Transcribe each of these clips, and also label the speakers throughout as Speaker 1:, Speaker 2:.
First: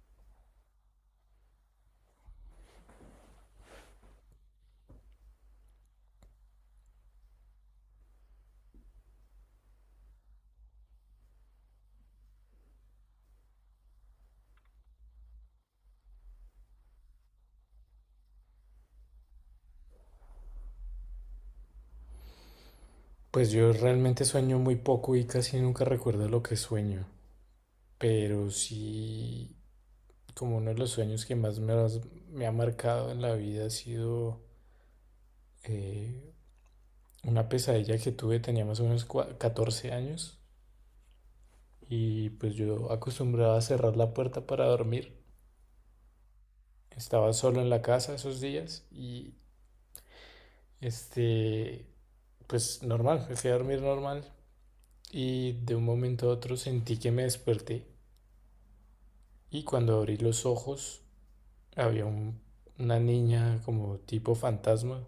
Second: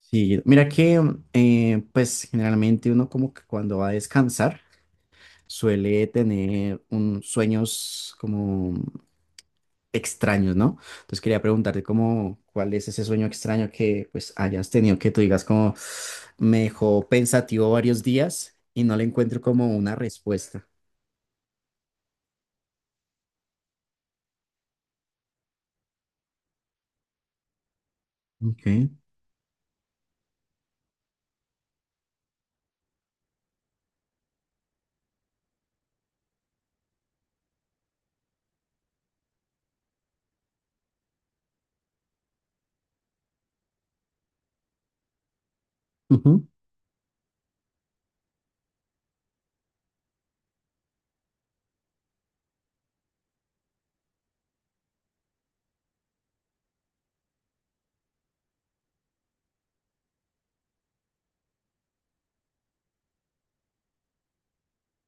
Speaker 1: Sí, mira que pues generalmente uno como que cuando va a descansar suele tener sueños como extraños, ¿no? Entonces quería preguntarte como cuál es ese sueño extraño que pues hayas tenido que tú digas como me dejó pensativo varios días y no le encuentro como una respuesta.
Speaker 2: Pues yo realmente sueño muy poco y casi nunca recuerdo lo que sueño, pero
Speaker 1: Ok,
Speaker 2: sí, como uno de los sueños que más me ha marcado en la vida ha sido eh, una pesadilla que tuve, tenía más o menos 14 años y pues yo acostumbraba a cerrar la puerta para dormir.
Speaker 1: ujú,
Speaker 2: Estaba solo en la casa esos días y este, pues normal, me fui a dormir normal y de un momento a otro sentí que me desperté, y cuando abrí los ojos había una niña como tipo fantasma,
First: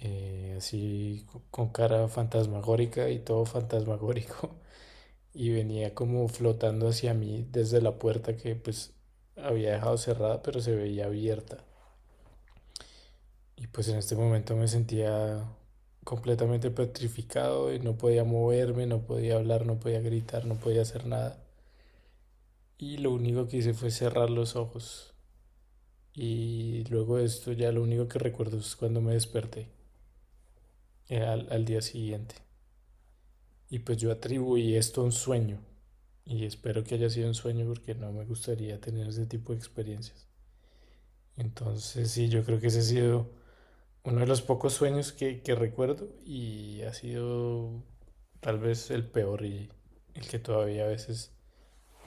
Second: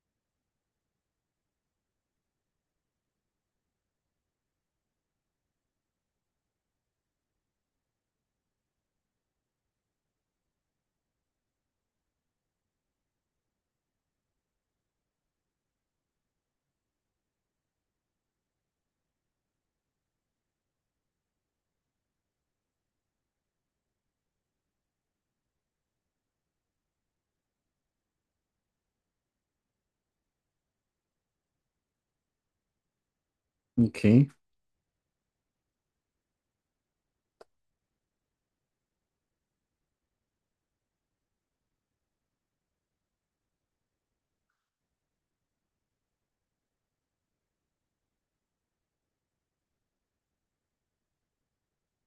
Speaker 2: con cara fantasmagórica y todo fantasmagórico, y venía como flotando hacia mí desde la puerta que pues había dejado cerrada, pero se veía abierta. Y pues en este momento me sentía completamente petrificado y no podía moverme, no podía hablar, no podía gritar, no podía hacer nada. Y lo único que hice fue cerrar los ojos. Y luego de esto ya lo único que recuerdo es cuando me desperté, al día siguiente. Y pues
Speaker 1: ok,
Speaker 2: yo atribuí esto a un sueño. Y espero que haya sido un sueño porque no me gustaría tener ese tipo de experiencias. Entonces sí, yo creo que ese ha sido uno de los pocos sueños que recuerdo y ha sido tal vez el peor y el que todavía a veces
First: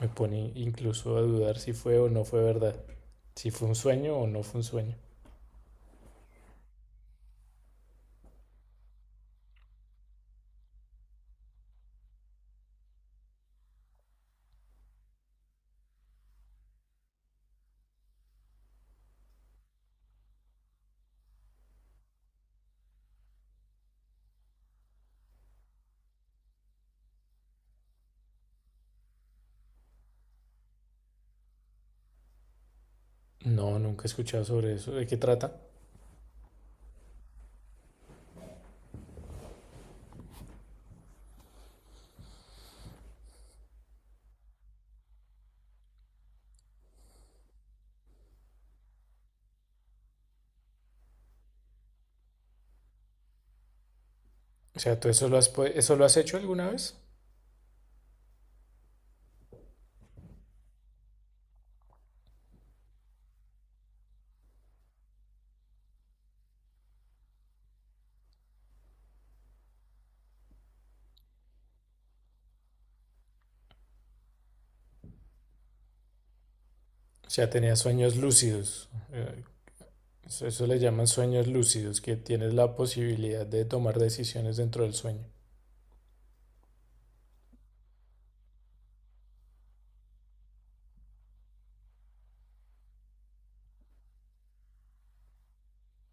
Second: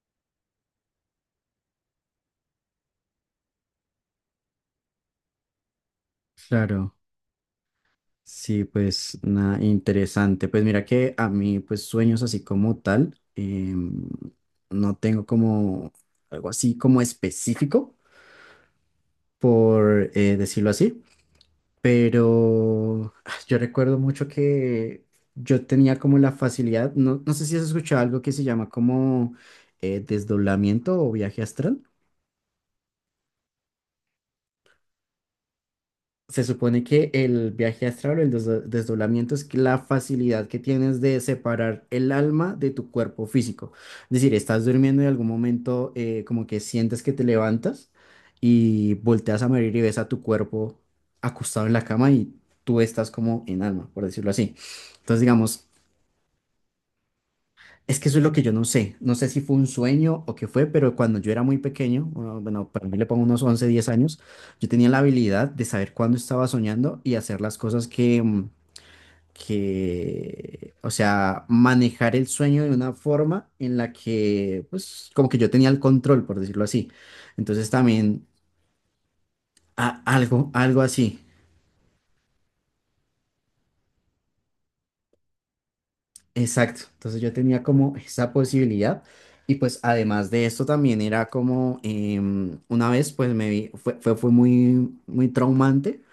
Speaker 2: me pone incluso a dudar si fue o no fue verdad. Si fue un sueño o no fue un sueño.
Speaker 1: claro. Sí, pues nada, interesante. Pues mira que a mí, pues sueños así como tal, no tengo como algo así como específico, por decirlo así, pero yo recuerdo mucho que yo tenía como la facilidad, no, no sé si has escuchado algo que se llama como desdoblamiento o viaje astral.
Speaker 2: No, nunca he escuchado sobre eso. ¿De qué trata?
Speaker 1: Se supone que el viaje astral o el desdoblamiento es que la facilidad que tienes de separar el alma de tu cuerpo físico. Es decir, estás durmiendo y en algún momento como que sientes que te levantas y volteas a morir y ves a tu cuerpo acostado en la cama y tú estás como en alma, por decirlo así.
Speaker 2: O sea, ¿tú
Speaker 1: Entonces,
Speaker 2: eso lo has,
Speaker 1: digamos,
Speaker 2: eso lo has hecho alguna vez?
Speaker 1: es que eso es lo que yo no sé. No sé si fue un sueño o qué fue, pero cuando yo era muy pequeño, bueno, bueno, para mí le pongo unos 11 10 años, yo tenía la habilidad de saber cuándo estaba soñando y hacer las cosas que, o sea, manejar el sueño de una forma en la que, pues, como que yo tenía el control, por decirlo así.
Speaker 2: O sea,
Speaker 1: Entonces
Speaker 2: tenía sueños
Speaker 1: también,
Speaker 2: lúcidos. Eso,
Speaker 1: algo,
Speaker 2: eso le
Speaker 1: algo
Speaker 2: llaman
Speaker 1: así.
Speaker 2: sueños lúcidos, que tienes la posibilidad de tomar decisiones dentro del sueño.
Speaker 1: Exacto, entonces yo tenía como esa posibilidad y pues además de esto también era como una vez pues me vi, fue muy, muy traumante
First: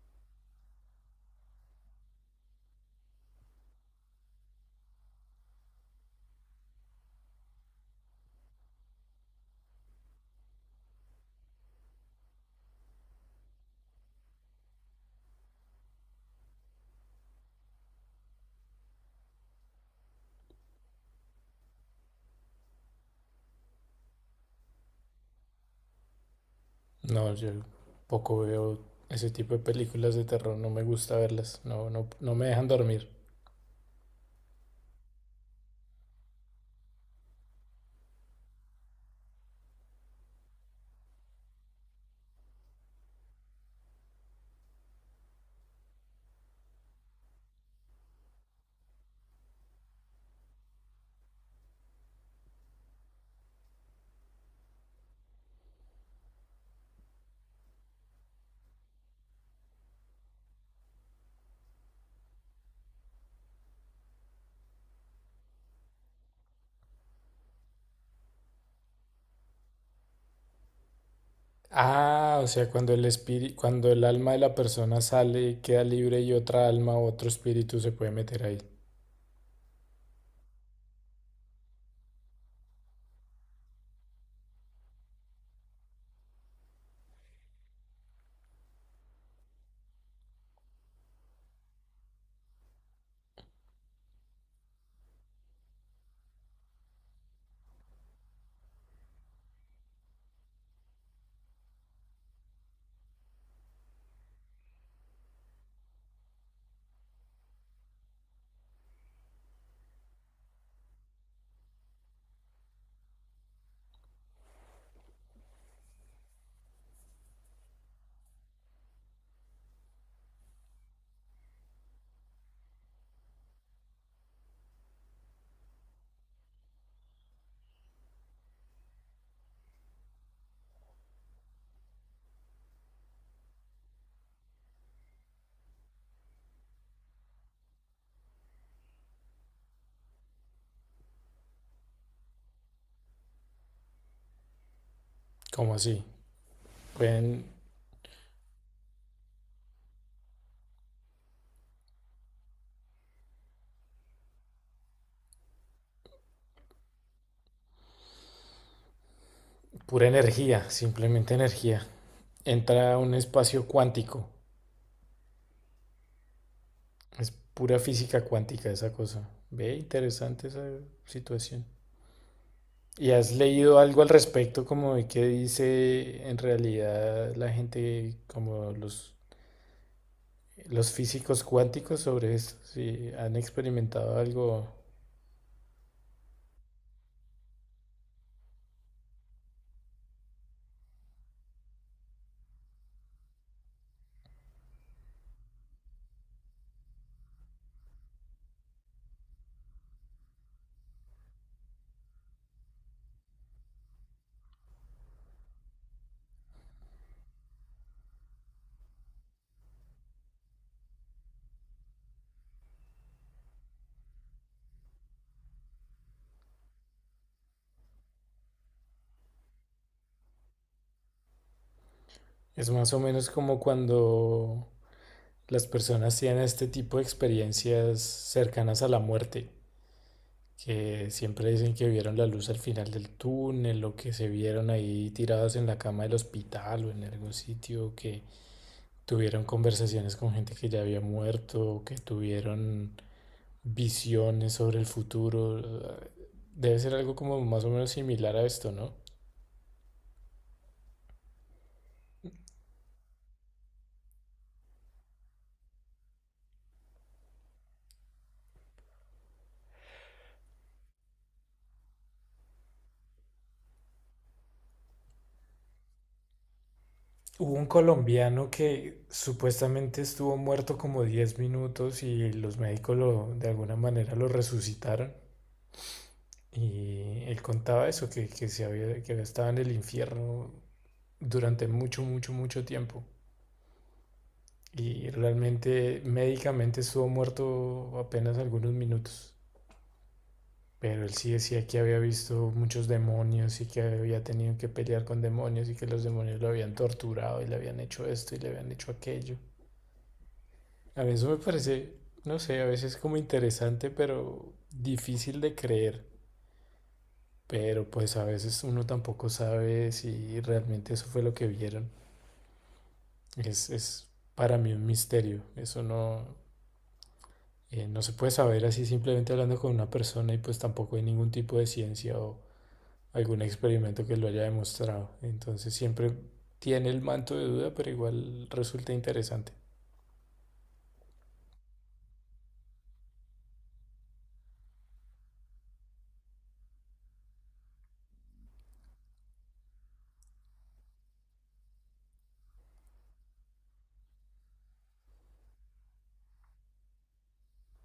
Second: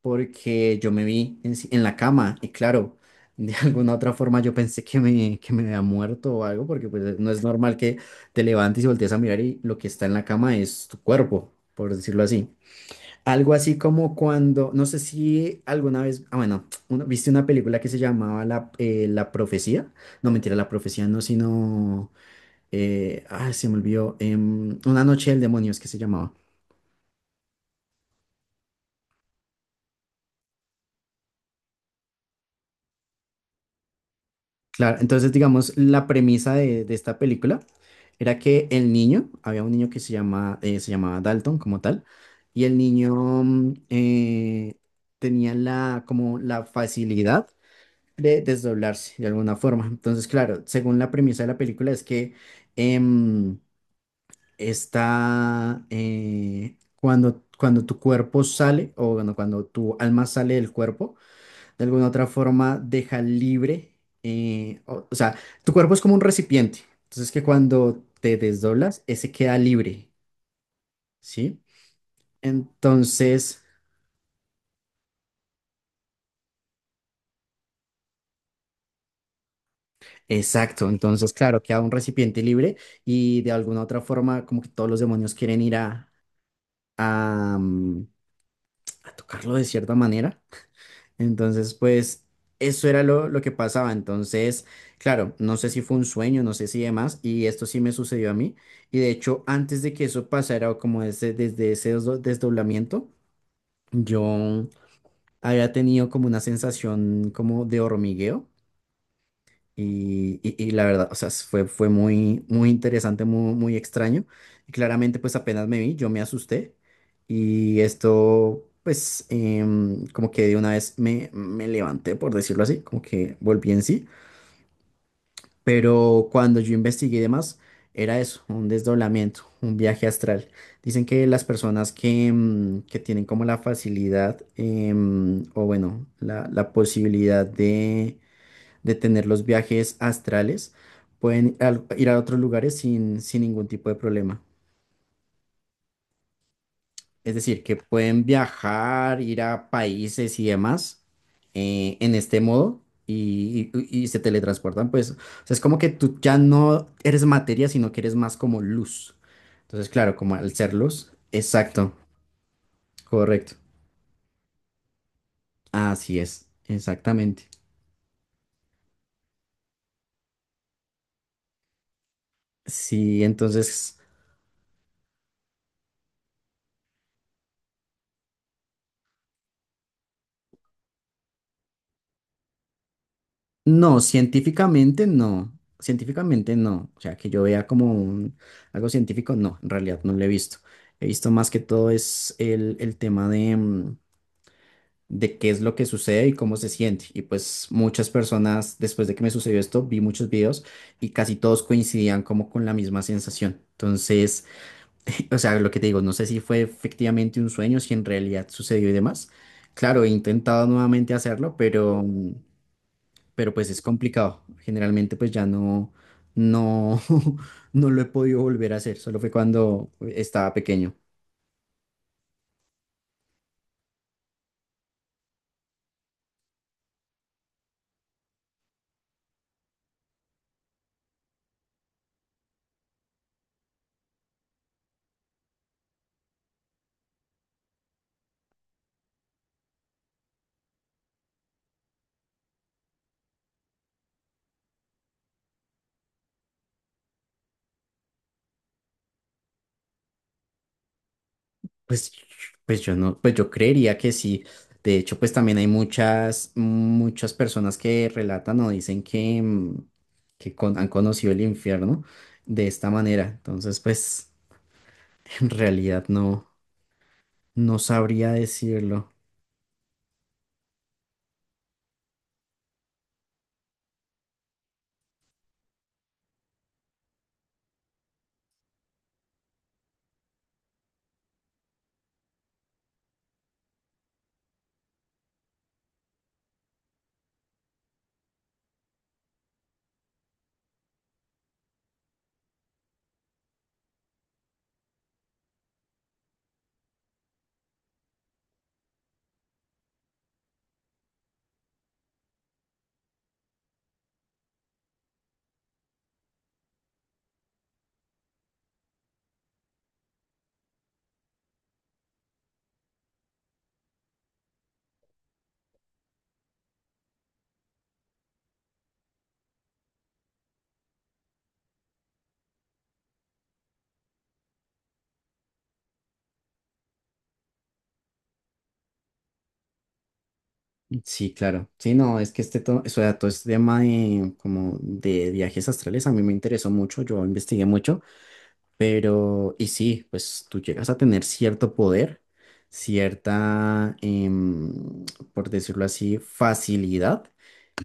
Speaker 1: porque yo me vi en, si- en la cama y claro, de alguna otra forma yo pensé que me había muerto o algo porque pues no es normal que te levantes y voltees a mirar y lo que está en la cama es tu cuerpo, por decirlo así. Algo así como cuando, no sé si alguna vez, bueno, viste una película que se llamaba La Profecía. No, mentira, La Profecía no, sino, se me olvidó, Una Noche del Demonio es que se llamaba.
Speaker 2: No, yo poco veo ese tipo de películas de terror, no me gusta verlas, no, no, no me dejan dormir.
Speaker 1: Claro, entonces digamos, la premisa de esta película era que el niño, había un niño que se llamaba Dalton como tal, y el niño mm, eh, tenía como la facilidad de desdoblarse de alguna forma. Entonces, claro, según la premisa de la película es que em, está cuando tu cuerpo sale, o bueno, cuando tu alma sale del cuerpo, de alguna otra forma deja libre, o sea, tu cuerpo es como un recipiente. Entonces, que cuando te desdoblas, ese queda libre, ¿sí?
Speaker 2: Ah, o sea, cuando el espíritu,
Speaker 1: Entonces…
Speaker 2: cuando el alma de la persona sale y queda libre y otra alma o otro espíritu se puede meter ahí.
Speaker 1: Exacto, entonces claro, queda un recipiente libre y de alguna otra forma como que todos los demonios quieren ir a, mm, a tocarlo de cierta manera. Entonces, pues eso era lo que pasaba. Entonces, claro, no sé si fue un sueño, no sé si demás, y esto sí me sucedió a mí. Y de hecho, antes de que eso pasara, o como desde ese desdoblamiento, yo había tenido como una sensación como de hormigueo. Y la verdad, o sea, fue muy, muy interesante, muy, muy extraño. Y claramente, pues apenas me vi, yo me asusté. Y esto, pues, como que de una vez me levanté, por decirlo así, como que volví en sí. Pero cuando yo investigué y demás, era eso, un desdoblamiento, un viaje astral. Dicen que las personas que tienen como la facilidad, o bueno, la posibilidad de tener los viajes astrales, pueden ir a otros lugares sin ningún tipo de problema.
Speaker 2: ¿Cómo así?
Speaker 1: Es
Speaker 2: Pueden,
Speaker 1: decir, que pueden viajar, ir a países y demás en este modo y se teletransportan. Pues, o sea, es como que tú ya no eres materia, sino que eres más como luz. Entonces,
Speaker 2: pura
Speaker 1: claro, como al
Speaker 2: energía,
Speaker 1: ser luz,
Speaker 2: simplemente energía.
Speaker 1: exacto,
Speaker 2: Entra a un
Speaker 1: correcto.
Speaker 2: espacio cuántico.
Speaker 1: Así es,
Speaker 2: Es
Speaker 1: exactamente.
Speaker 2: pura física cuántica esa cosa. Ve, interesante esa situación. ¿Y
Speaker 1: Sí,
Speaker 2: has leído
Speaker 1: entonces…
Speaker 2: algo al respecto como de qué dice en realidad la gente, como los físicos cuánticos sobre esto? Si han
Speaker 1: No,
Speaker 2: experimentado algo,
Speaker 1: científicamente no. Científicamente no. O sea, que yo vea como algo científico, no, en realidad no lo he visto. He visto más que todo es el tema de qué es lo que sucede y cómo se siente. Y pues muchas personas, después de que me sucedió esto, vi muchos videos y casi todos coincidían como con la misma sensación. Entonces, o sea, lo que te digo, no sé si fue efectivamente un sueño, si en realidad sucedió y demás. Claro, he intentado nuevamente hacerlo, pero pues es complicado. Generalmente pues ya no, no, no lo he podido volver a hacer, solo fue cuando estaba pequeño.
Speaker 2: es más o menos como cuando las personas tienen este tipo de experiencias cercanas a la muerte, que siempre dicen que vieron la luz al final del túnel o que se vieron ahí tiradas en la cama del hospital o en algún sitio, que tuvieron conversaciones con gente que ya había muerto, o que tuvieron visiones sobre el futuro. Debe ser algo como más o menos similar a esto, ¿no?
Speaker 1: Pues, pues yo no, pues yo creería que sí. De hecho, pues también hay muchas, muchas personas que relatan o dicen que han conocido el infierno de esta manera. Entonces, pues en realidad no,
Speaker 2: Hubo un
Speaker 1: no sabría
Speaker 2: colombiano que
Speaker 1: decirlo.
Speaker 2: supuestamente estuvo muerto como 10 minutos y los médicos lo, de alguna manera lo resucitaron. Y él contaba eso, se había, que había estado en el infierno durante mucho, mucho, mucho tiempo. Y realmente médicamente estuvo muerto apenas algunos minutos. Pero él sí decía que había visto muchos demonios y que había tenido que pelear con demonios y que los demonios lo habían torturado y le habían hecho esto y le habían hecho aquello. A mí eso me parece, no sé, a veces como interesante, pero difícil de creer. Pero pues a veces uno tampoco sabe si realmente eso fue lo que vieron. Es para mí un misterio. Eso no, no se puede saber así simplemente hablando con una persona y pues tampoco hay ningún tipo de ciencia o algún experimento que lo haya demostrado. Entonces siempre tiene el manto de duda, pero igual resulta interesante.
Speaker 1: Sí, claro. Sí, no, es que este todo, o sea, todo este tema de, como de viajes astrales a mí me interesó mucho, yo investigué mucho, pero, y sí, pues tú llegas a tener cierto poder, cierta, por decirlo así, facilidad.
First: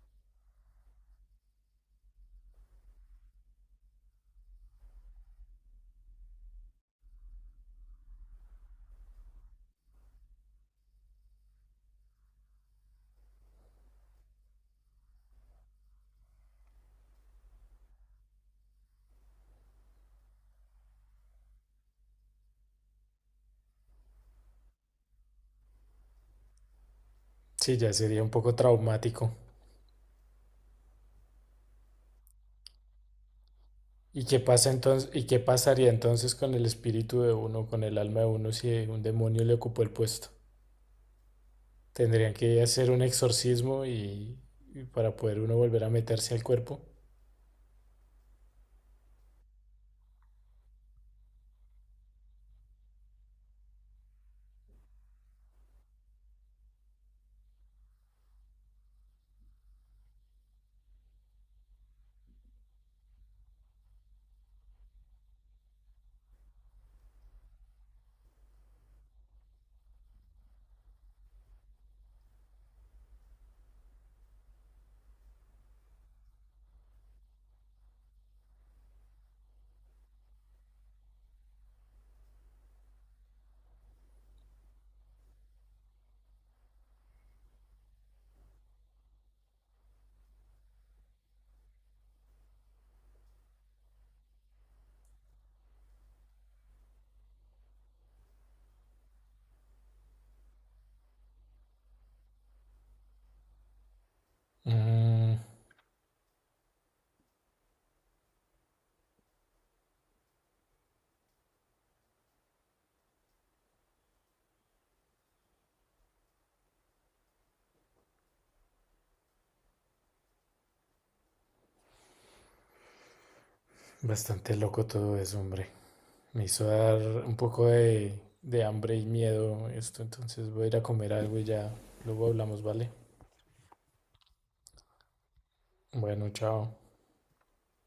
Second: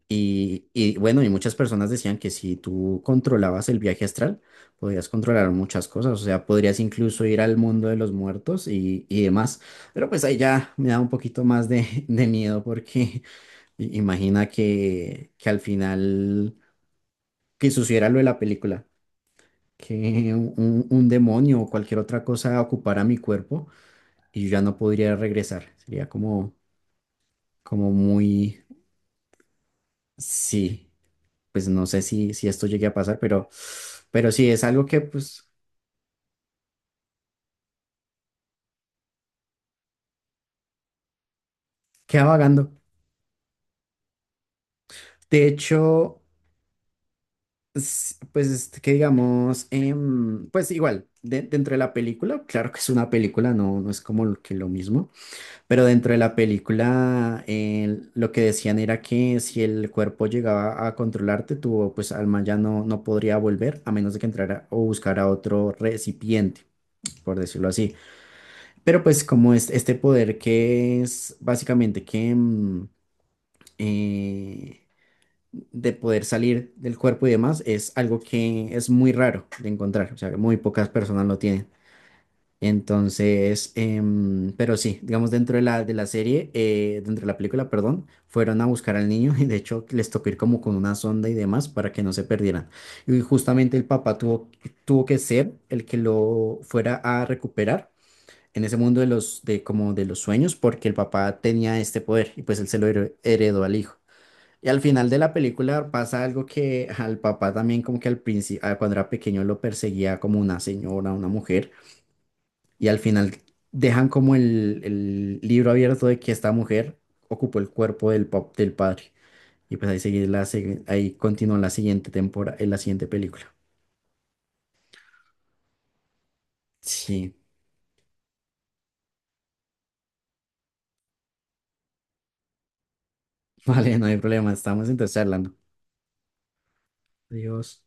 Speaker 1: Y bueno, y muchas personas decían que si tú controlabas el viaje astral, podías controlar muchas cosas, o sea, podrías incluso ir al mundo de los muertos y demás. Pero pues ahí ya me da un poquito más de miedo porque… Imagina que al final, que sucediera lo de la película, que un demonio o cualquier otra cosa ocupara mi cuerpo y yo ya no podría regresar. Sería como,
Speaker 2: Sí,
Speaker 1: como
Speaker 2: ya sería un poco
Speaker 1: muy,
Speaker 2: traumático.
Speaker 1: sí, pues no sé si esto llegue a pasar, pero,
Speaker 2: ¿Y
Speaker 1: pero
Speaker 2: qué
Speaker 1: sí, es
Speaker 2: pasa
Speaker 1: algo que
Speaker 2: entonces, y qué
Speaker 1: pues
Speaker 2: pasaría entonces con el espíritu de uno, con el alma de uno si un demonio le ocupó el puesto?
Speaker 1: queda
Speaker 2: Tendrían que
Speaker 1: vagando.
Speaker 2: hacer un exorcismo y para poder
Speaker 1: De
Speaker 2: uno volver a
Speaker 1: hecho,
Speaker 2: meterse al cuerpo.
Speaker 1: pues este, que digamos, pues igual, dentro de la película, claro que es una película, no, no es como que lo mismo. Pero dentro de la película, lo que decían era que si el cuerpo llegaba a controlarte, tu pues alma ya no, no podría volver a menos de que entrara o buscara otro recipiente, por decirlo así. Pero pues como es este poder que es básicamente que eh, de poder salir del cuerpo y demás, es algo que es muy raro de encontrar, o sea, que muy pocas personas lo tienen. Entonces, pero sí, digamos dentro de la serie, dentro de la película, perdón, fueron a buscar al niño y de hecho les tocó ir como con una sonda y demás para que no se perdieran. Y justamente el papá tuvo que ser el que lo fuera a recuperar en ese mundo de como de los sueños, porque el papá tenía este poder y pues él se lo heredó al hijo. Y al final de la
Speaker 2: Mm,
Speaker 1: película pasa algo que al papá también como que al principio, cuando era pequeño lo perseguía como una señora, una mujer y al final dejan como el libro abierto de que esta mujer ocupó el cuerpo del, del padre. Y pues ahí sigue ahí continúa la siguiente temporada, en la siguiente película.
Speaker 2: bastante loco todo eso, hombre. Me hizo dar
Speaker 1: Sí,
Speaker 2: un poco de hambre y miedo esto, entonces voy a ir a comer algo y ya luego hablamos, ¿vale?
Speaker 1: vale, no hay problema, estamos entonces hablando.
Speaker 2: Bueno, chao.
Speaker 1: Adiós.